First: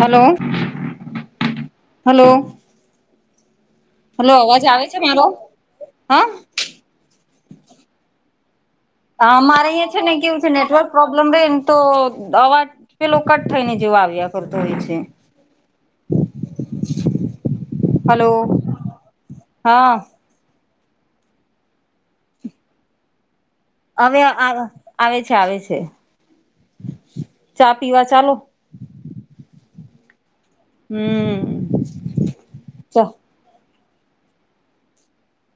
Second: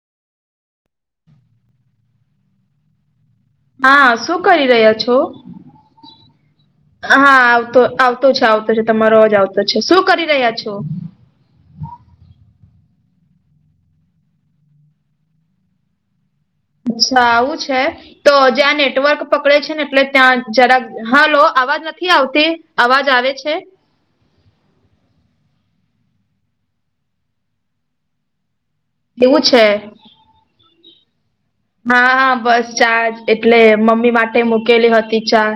Hello hello. હા hello શું અવાજ કરી આવે રહ્યા છે છો મારો હા હા આવતો આવતો છે આવ તો છે તમારો અવાજ આવતો છે શું કરી રહ્યા છો? પ પ્રોબ્લેમ તો અવાજ પેલો કટ થઈ ને જેવો આવ્યા કરતો હોય છે. અચ્છા આવું છે હલો તો જ્યાં નેટવર્ક પકડે છે ને હા એટલે ત્યાં જરાક હલો અવાજ નથી આવતી અવાજ આવે છે? હવે આવ આવે છે આવે ચા પીવા ચાલો. એવું છે. હમ્મ. હા હ બસ ચાજ એટલે મમ્મી માટે મુકેલી હતી ચા.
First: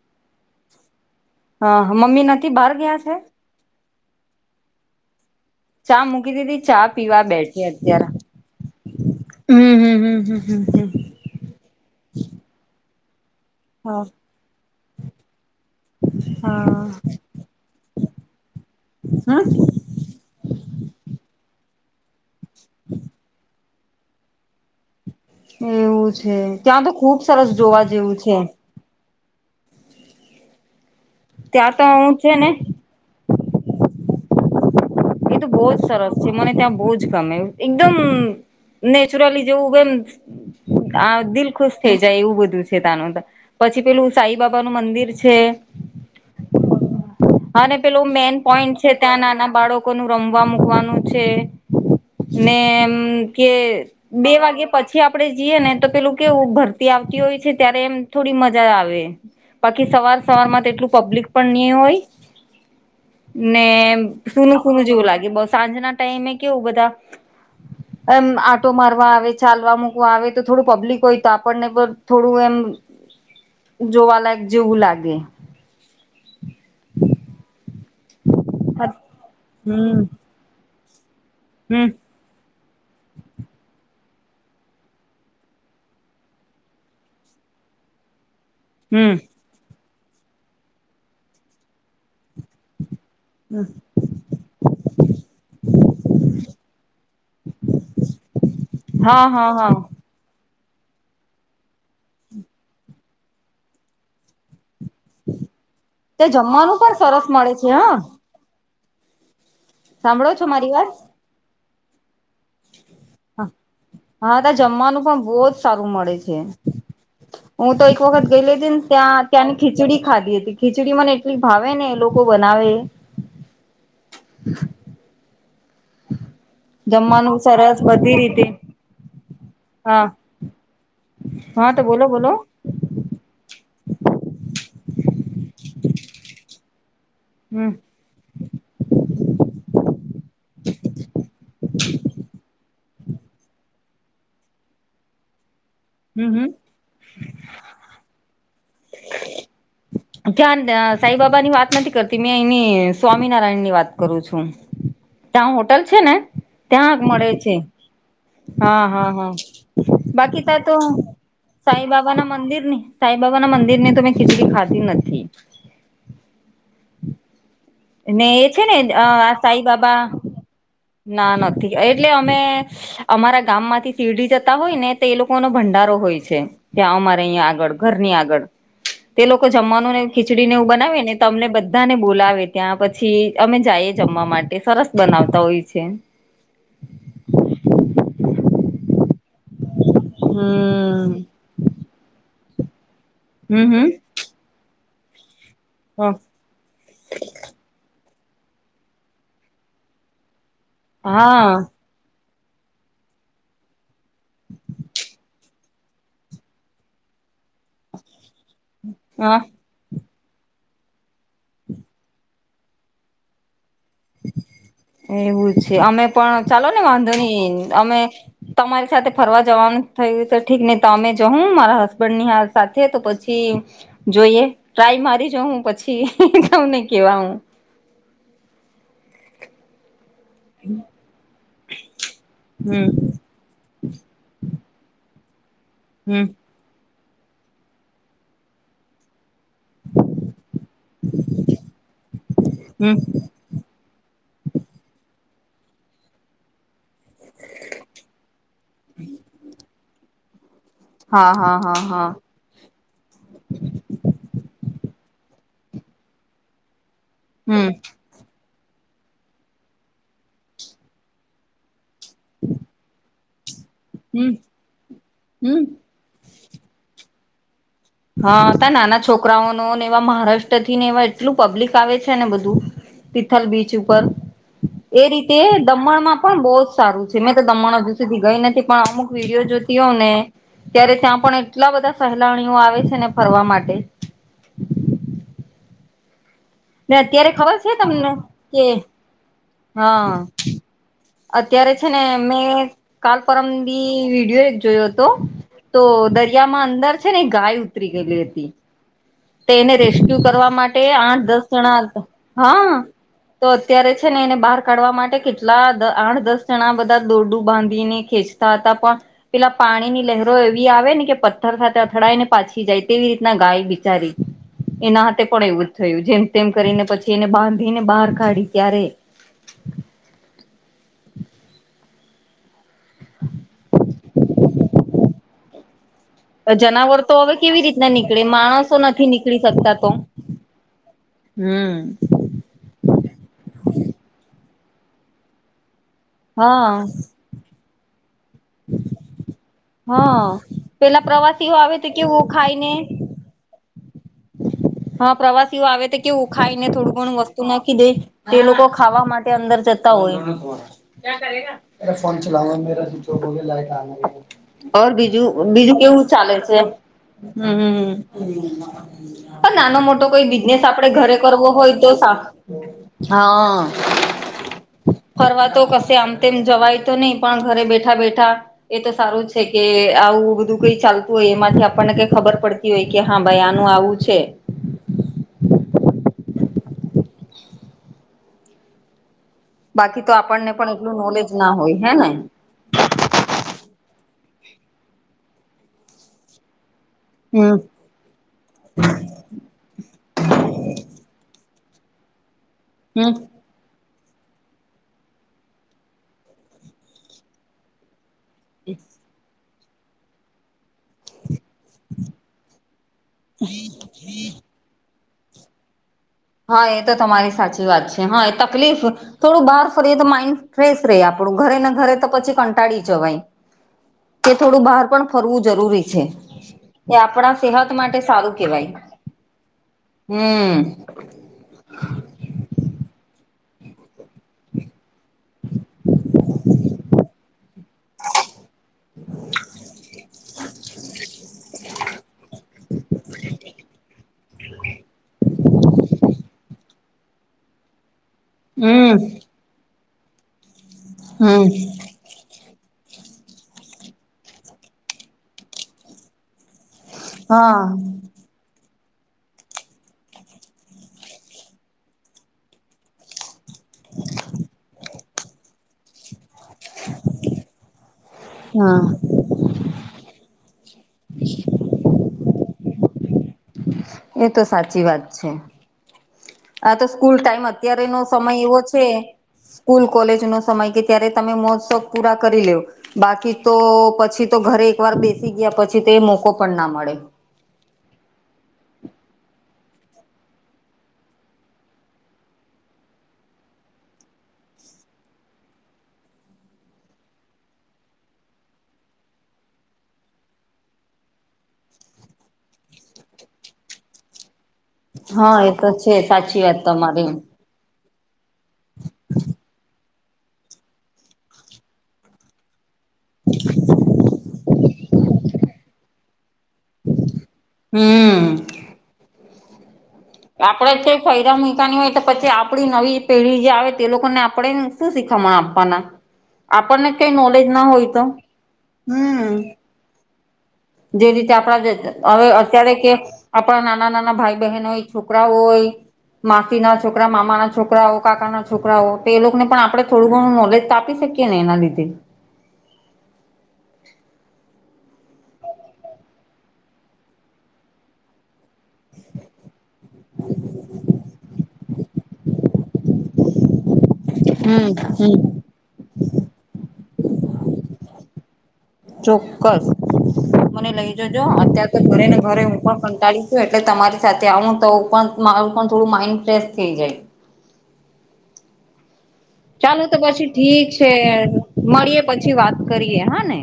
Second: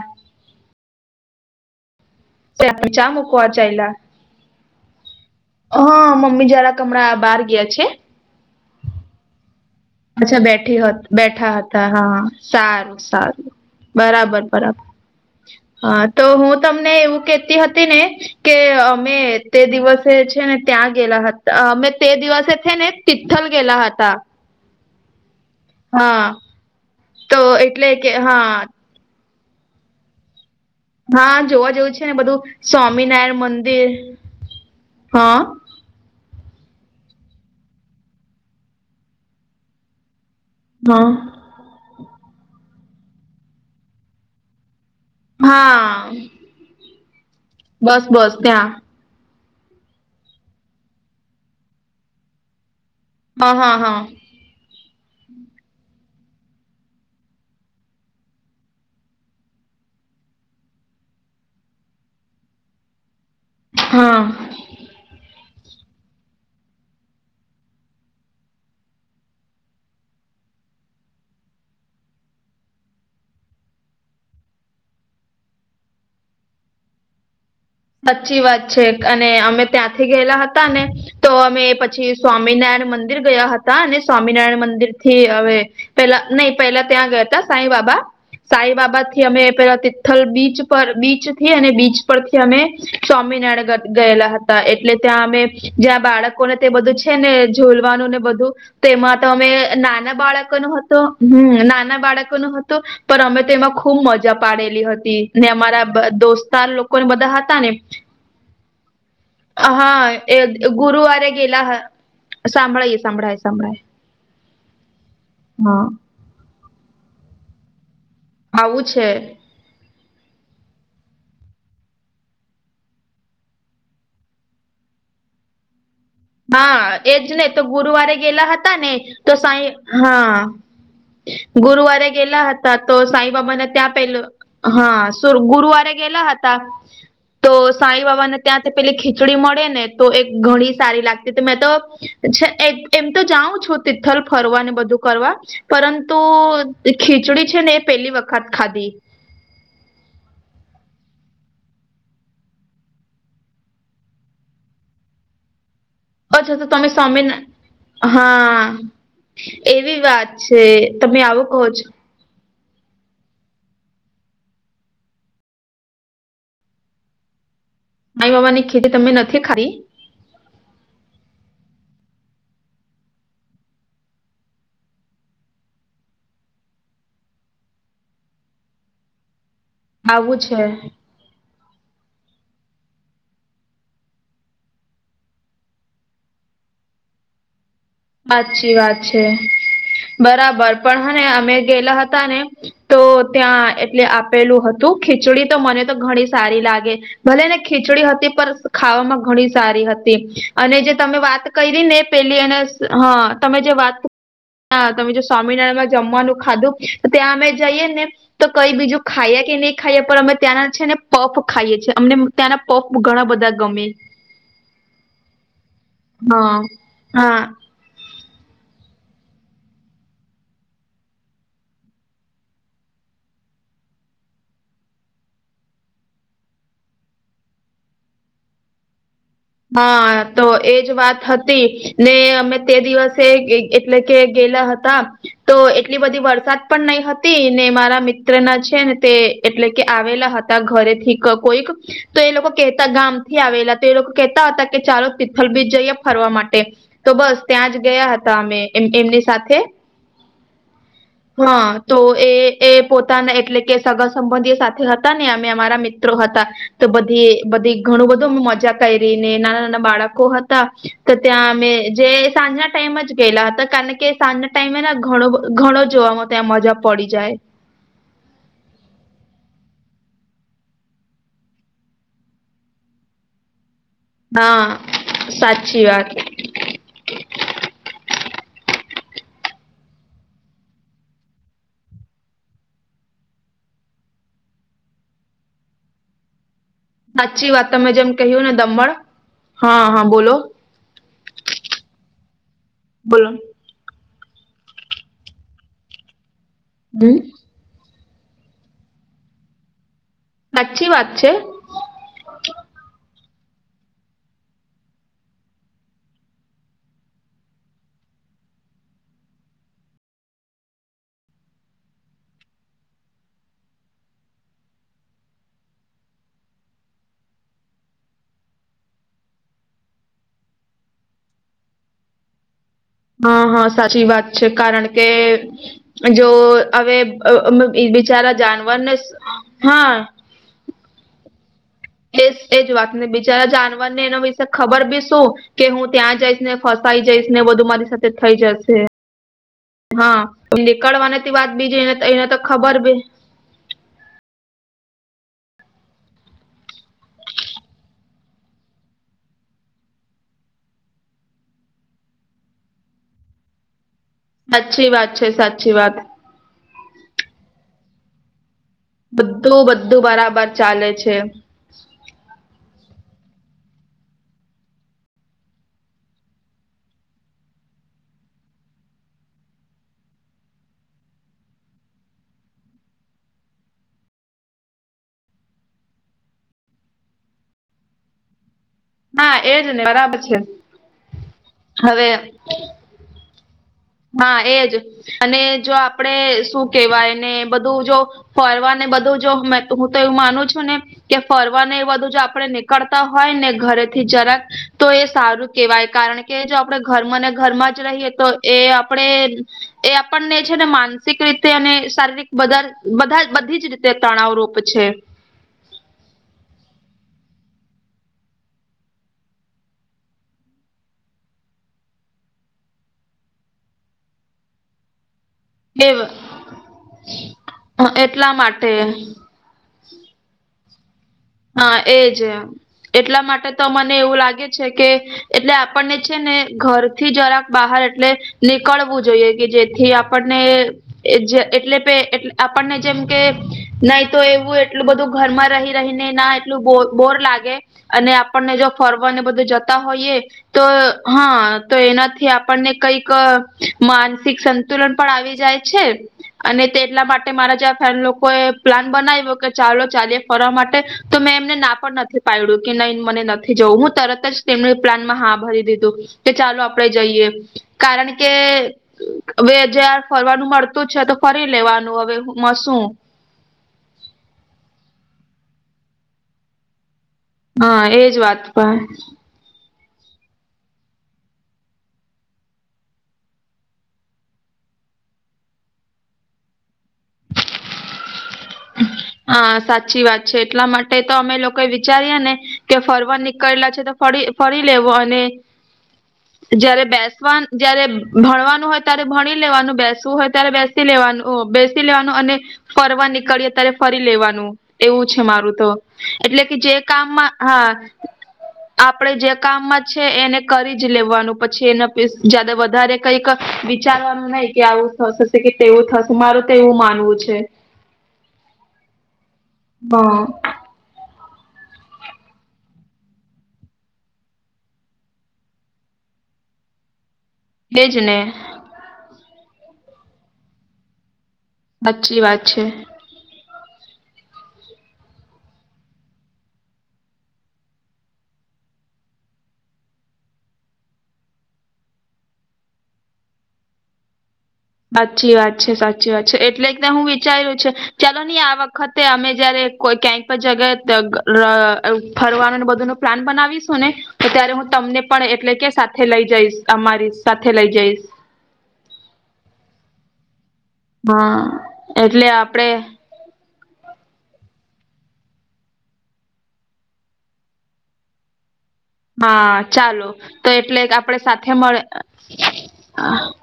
હા મમ્મી નથી. બહાર [unintelligible] ગયા ચા છે મૂકવા ચાયલા. ચા મૂકી દીધી ચા પીવા બેઠી ગયા છે અત્યારે હમ્મ હમ્મ હમ્મ. અચ્છા બેઠી હ બેઠા હતા હા સારું સારું. હા બરાબર બરાબર હા તો હું હા તમને એવું કેતી હતી ને કે અમે તે હ દિવસે છે ને ત્યાં ગેલા હતા અમે તે દિવસે છેને તિથલ ગેલા હતા. એવું હા છે ત્યાં તો ખૂબ સરસ જોવા એટલે કે જેવું છે. હા હા જોવા ત્યાં તો જેવું છે ને હું બધું સ્વામિનારાયણ મંદિર એ હા તો બહુ જ સરસ મને ત્યાં બહુજ ગમે એકદમ નેચરલી જેવું એમ... હા આ દિલ ખુશ થઈ જાય એવું બધું છે ત્યાં નું તો પછી પેલું સાઈ બાબા નું મંદિર... છે હા.. અને બસ પેલું બસ મેઇન ત્યાં પોઈન્ટ છે... ત્યાં નાના બાળકોનું રમવા મૂકવાનું છે ને એમ... હા ઘેર હા હા બે વાગે... પછી આપડે જઈએ ને તો પેલું કેવું ભરતી આવતી હોય છે ત્યારે એમ થોડી મજા આવે. બાકી સવાર સવારમાં તો એટલું પબ્લિક પણ નહી હોય. ને હા સુુંનું સુૂનું જેવું લાગે બ સાંજના ટાઈમે કેવું બધા.... [inaudible] એમ આટો મારવા આવે ચાલવા મૂકવા આવે તો થોડું પબ્લિક હોય તો આપણને પણ થોડું એમ.... જોવાલાયક જેવું લાગે.... સાચી વાત છે અને અમે હમ ત્યાંથી ગયેલા હતા ને તો અમે હમ પછી.... સ્વામિનારાયણ મંદિર ગયા હતા અને સ્વામિનારાયણ મંદિર થી હવે... પેલા નહી પેલા ત્યાં ગયા તા સાંઈ બાબા... સાંઈ બાબા થી હમ અમે પેલા તિથલ બીચ પર બીચ થી અને બીચ પરથી અમે... સ્વામિનારાયણ ગયેલા હતા એટલે ત્યાં અમે જ્યાં બાળકોને તે બધું... છે ને ઝૂલવાનુંને બધું તેમાં તો હા અમે હા હા નાના બાળક... નો હતો હમ નાના બાળકો નો હતો. પણ અમે તો એમાં ખૂબ મજા પાડેલી હતી ને અમારા... ત્યાં દોસ્તાર જમવાનું પણ લોકોને સરસ બધા મળે હતા ને છે. હ... હા સાંભળો એ છો મારી વાત ગુરુવારે ગેલા હ સાભળાયું સાભળાયું... હ હા તા જમવાનું પણ બહુ જ હા સારું મળે છે. હું તો એક વખત ગયલી હતી ને આવું છે ત્યાં ત્યાંની... ખીચડી ખાધી હતી ખીચડી મને એટલી ભાવે ને એ લોકો બનાવે એ... હા જમવાનું એજને તો સરસ ગુરુવારે બધી રીતે ગયેલા હતા ને તો સાઈ હા... હા તો બોલો ગુરવારે બોલો ગેલા હતાં... તો સાઈબાબાને ત્યા પહેલું હા ગુરુવારે ગેલા હતા... તો હમ સાંઈબાબા ને ત્યાંથી પેલી ખીચડી મળે ને તો એક ઘણી સારી લાગતી. મેં તો એમ તો જાઉં છું તિથલ ફરવા ને બધું કરવા. પરંતુ હમ હમ ખીચડી છે ને એ પેલી વખત ખાધી. [unintelligible] ત્યાં સાંઈબાબા ની વાત નથી કરતી મેં એની સ્વામિનારાયણ ની વાત કરું છું. ત્યાં હોટલ છે ને અચ્છા તો તમે ત્યાં મળે સ્વામિના છે. હ હા હ હ એવી વાત બાકી તા છે તો તમે આવું કહો છો સાંઈબાબા... બા ના મંદિર ની સાંઈબાબા ના મંદિર ની તો મેં ખીચડી ખાતી જ નથી. મારી ને એ છે મામાની ખીચડી ને તમે અ નથી ખાધી સાંઈબાબા ના નથી એટલે અમે... અમારા ગામ માંથી શીરડી જતા હોય ને તો એ લોકો નો ભંડારો હોય છે. ત્યાં અમારે અહીં આગળ ઘર ની આગળ. તે લોકો જમવાનું ને આવું ખીચડી ને છે એવું બનાવે ને તો અમને બધાને બોલાવે. ત્યાં પછી અમે જાઈએ જમવા માટે સરસ બનાવતા હોય છે. સાચી વાત છે બરાબર પણ હમ્મ. હને અમે ગયેલા હતા ને... તો હમ્મ ત્યાં હમ્મ એટલે આપેલું હતું ખીચડી તો મને તો ઘણી જ... સારી લાગે. ભલે ને ખીચડી હતી પણ ખાવામાં ઘણી સારી હતી. અને જે તમે વાત હા કરી ને પેલી અને હ તમે જે વાત... હા તમે જો સ્વામિનારાયણ માં જમવાનું ખાધું તો ત્યાં અમે જઈએ ને તો કઈ બીજું હા ખાઈએ કે નહીં ખાઈએ પણ અમે ત્યાંના છે ને પફ ખાઈએ છીએ અમને ત્યાંના પફ ઘણા બધા ગમે એવું છે અમે પણ હા ચાલો ને વાંધો નઈ હા અમે તમારી સાથે ફરવા જવાનું થયું તો ઠીક નહી તમે જઉં મારા હસબન્ડ ની સાથે તો પછી જોઈએ ટ્રાય મારી જેહુ પછી તુંમને કેવા હું હા તો એજ વાત હતી ને અમે તે હમ્મ દિવસે એટલે કે ગેલા હતા તો એટલી બધી હમ્મ વરસાદ પણ નહી હતી ને મારા મિત્ર ના છે ને તે એટલે કે આવેલા હતા ઘરેથી કોઈક તો એ લોકો કેહેતા હમ્મ ગામ થી આવેલા તો એ લોકો કહેતા હતા કે ચાલો તિથલ બીજ જઈએ ફરવા માટે તો બસ ત્યાં જ ગયા હતા અમે એમની સાથે હા હ હા હા તો હા એ એ પોતાના એટલે કે સગા સંબંધી સાથે હતા ને અમે અમારા મિત્રો હતા તો બધી હમ્મ બધી ઘણું બધું મજાક કયરીને નાના નાના બાળકો હતા તો ત્યાં અમે જે સાંજના ટાઈમ જ ગેયલા હતા કારણ કે હમ્મ સાંજના ટાઈમેના ઘણો હમ્મ ઘણો જોવામાં ત્યા મજા પડી જાય હા તાં નાના છોકરાઓનો ને એવા મહારાષ્ટ્ર થી ને એવા એટલું પબ્લિક આવે છે ને બધું તિથલ બીચ ઉપર હા એ રીતે સાચી વાત દમણમાં પણ બો જ સારું છે. તી મે તો દમણ હજુ સુધી ગઈ નથી પણ અમુક વિડીયો જોતી હોવ ને ત્યારે ત્યાં પણ એટલા બધા સહેલાણીઓ આવે છે ને ફરવા માટે ને અત્યારે સાચી ખબર વાત છે તમે તમને જેમ કહ્યું ને કે દમણ હ હા હા બોલો અત્યારે છે ને મેં કાલ બોલો પરમ તી વિડીયો એક જોયો હતો તો દરિયામાં અંદર છે હમ ને ગાય ઉતરી ગયેલી હતી. તે એને રેસ્ક્યુ કરવા માટે સાચી વાત આઠ છે દસ જણા હતા હા તો અત્યારે છે ને એને બાર કાઢવા માટે કેટલા દ આઠ દસ જણા બધા દોરડું બાંધી ને ખેંચી તા હતા પણ પેલા પાણીની લહેરો એવી આવે ને કે પથ્થર સાથે અથડાય ને પાછી જાય તેવી રીતના ગાય બી તારિ એના હાથે પણ એવું જ થયું જેમ તેમ કરીને પછી એને બાંધીને બાર કાઢી ત્યારે હા હા સાચી વાત છે કારણ કે જો હવે જનાવર તો કેવી રીતના અ નીકળે બિચારા જાનવરને હા હું એજ એજ વાતને બીજાચારા જાનવરને એના વિશે ખબર બી શું કે હું ત્યાં જઈશ ને હા ફસાઈ જઈશ ને બધું મારી સાથે થઇ જશે. હા પેલા નીકળવાની વાત પ્રવાસીઓ આવે બીજી એને એને કેવું તો ખાઈને ખબર બી હા પ્રવાસીઓ આવે તે કેવું ખાઈને થોડું ઘણું વસ્તુ નાખી દે તે લોકો ખાવા માટે અંદર જતા હોય. કયા કરેગા એ ફોન ચલાવા મેરા [unintelligible] સાચી ઓર વાત બીજું છે સાચી બીજું વાત કેવું ચાલે છે હું હું હું હ બધું નાનો બધું મોટો કોઈ બરાબર બિઝનેસ આપડે ચાલે ઘરે છે કરવો હોય તો સા હાઅ. ‍ ફરવા તો કશે આમ તેમ જવાય તો નઈ પણ ઘરે બેઠા બેઠા એ તો સારું છે કે આવું બધું કઈ ચાલતું હોય એમાંથી આપણને કઈ ખબર પડતી હોય કે હા ભાઈ આનું આવું છે હા એ બાકી તો આપણને પણ એટલું નોલેજ ના હોય હે ને? હવે હા એજ અને જો આપડે શું કેવાયને હમ બધું જો ફરવાને બધું જો મે તો હું તો એવું માનું છું ને કે ફરવાને એ બધું જો આપડે નિક કળતા હમ હોય ને ઘરે થી જરાક તો એ સારું કેવાય કારણ કે જો આપડે ઘરમાં ને ઘરમાં જ રહીએ તો એ આપડે એ આપણને છે ને માન સિક રીતે અને શારીરિક બદન બધાજ બધી જ રીતે તણાવ રોપે છે. હા એ તો તમારી સાચી વાત છે હા એ તકલીફ થોડું બાર ફરીએ તો માઈન્ડ ફ્રેશ રેય આપદું ઘરે ને ઘરે તો પછી કંટાળી જવાય. કે થોડું બહાર પણ ફરવું જરૂરી એ છે એ આપડા સેહત માટે એટલા સારું માટે કેવાય. હમ્મ. હા એજ એમ. એટલા માટે તો મને એવું લાગે છે કે એટલે આપણને છે ને ઘરથી જરાક બહાર એટલે નીકળવું જોઈએ કે જેથી આપણને એજે એટલે પે આપણને જેમ કે નઈ તો એવું એટલું બધું ઘરમાં રહી રહીને ના ટલું બોર લાગે અને આપણને જો હમ ફરવાને બધું જતા હોઈએ તો હમ હા તો એનાથી આપણને કઈક અહ માનસિક સંતુલન પણ આવી જાય છે અને તેટલા માટે માટે હા મારા જ્યાં ફેમ લોકોએ પ્લાન બનાવ્યો કે ચાલો ચા ફરવા માટ તો મેં એમને ના પણ નથી પાડ્યું કે નહી મને નથી જવું હું તરત જ પ્લાન મેં હા ભરી દીધું કે ચાલુ આપડે જઈએ કારણ કે હા હવે જાર ફરવાનું મળતું છે તો ફરી લેવાનું હવે હું માં શું એ તો સાચી વાત છે. આ તો સ્કૂલ ટાઈમ હા અત્યારે નો એજ સમય વાત એવો પણ છે સ્કૂલ કોલેજ નો સમય કે ત્યારે તમે મોજ શોક પૂરા કરી લ્યો. બાકી તો પછી તો ઘરે એક વાર બેસી ગયા પછી તો એ મોકો પણ ના મળે. હા સાચી વાત છે એટલા માટે તો અમે લોકો વિચારીએ ને કે ફરવા નીકળેલા છે તો ફળી ફરી લેવો અને જયારે બેસવાનું જયારે ભણવાનું હોય ત્યારે ભણી લેવાનું બેસવું હોય ત્યારે બેસ બેસી લેવાનું અહ બેસી લેવાનું અને ફરવા નીકળીએ ત્યારે ફરી લેવાનું. એવું છે હા એ મારું તો છે સાચી એટલે કે વાત જે તમારી કામમાં હા આપડે જે કામમાં છે એને કરી જ લેવાનું પછી એના જ્યાદા વધારે કઈક વિચારવાનું નહી કે આવું થશે. કે તેવું થશે મારું તો એવું માનવું છે. હમ્મ. હા. આપડે કઈ ફાયદા મૂકાની હોય તો પછી આપડી નવી પેઢી જે આવે તે લોકોને આપડે શું શીખવામાં આપવાના આપણને કઈ નોલેજ ના હોય એજ તો ને હમ્મ. જે રીતે આપણા સાચી હવે વાત છે. અત્યારે કે આપણા નાના નાના ભાઈ બહેન હોય છોકરાઓ હોય. માસી ના છોકરા મામા ના છોકરા હો કાકા ના છોકરા હો તો એ લોકોને પણ આપણે થોડું ઘણું નોલેજ તો આપી શકીએ. કેને એના લીધે સાચી વાત છે સાચી વાત છે એટલે હું વિચાર્યું છે ચાલો નહી આ વખતે અમે જયારે કોઈ ક્યાંક જગ્યા અ ફરવાનું બધું નું પ્લાન બનાવીશું ને તો ત્યારે હમ હું તમને હમ પણ એટલે કે સાથે લઈ જઈશ અમારી સાથે લઈ જઈશ. ચોક્કસ મને લઈ જજો હા અત્યાર તો ઘરે ને એટલે ઘરે હું આપડે પણ કંટાળીશ એટલે તમારી સાથે આવું તો પણ મારું પણ થોડું માઈન્ડ ફ્રેશ થઈ જાય. હા ચાલુ તો ચાલો પછી તો ઠીક એટલે છે આપડે સાથે મળે મળીયએ પછી વાત કરીએ હા ને?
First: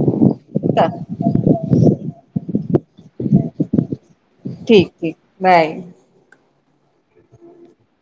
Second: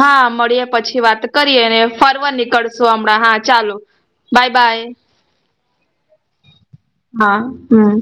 હા મળીએ પછી વાત કરીએ ને ફરવા નીકળશો હમણાં હા ચાલો. બાય ઠીક બાય ઠીક બાય હા હમ્મ.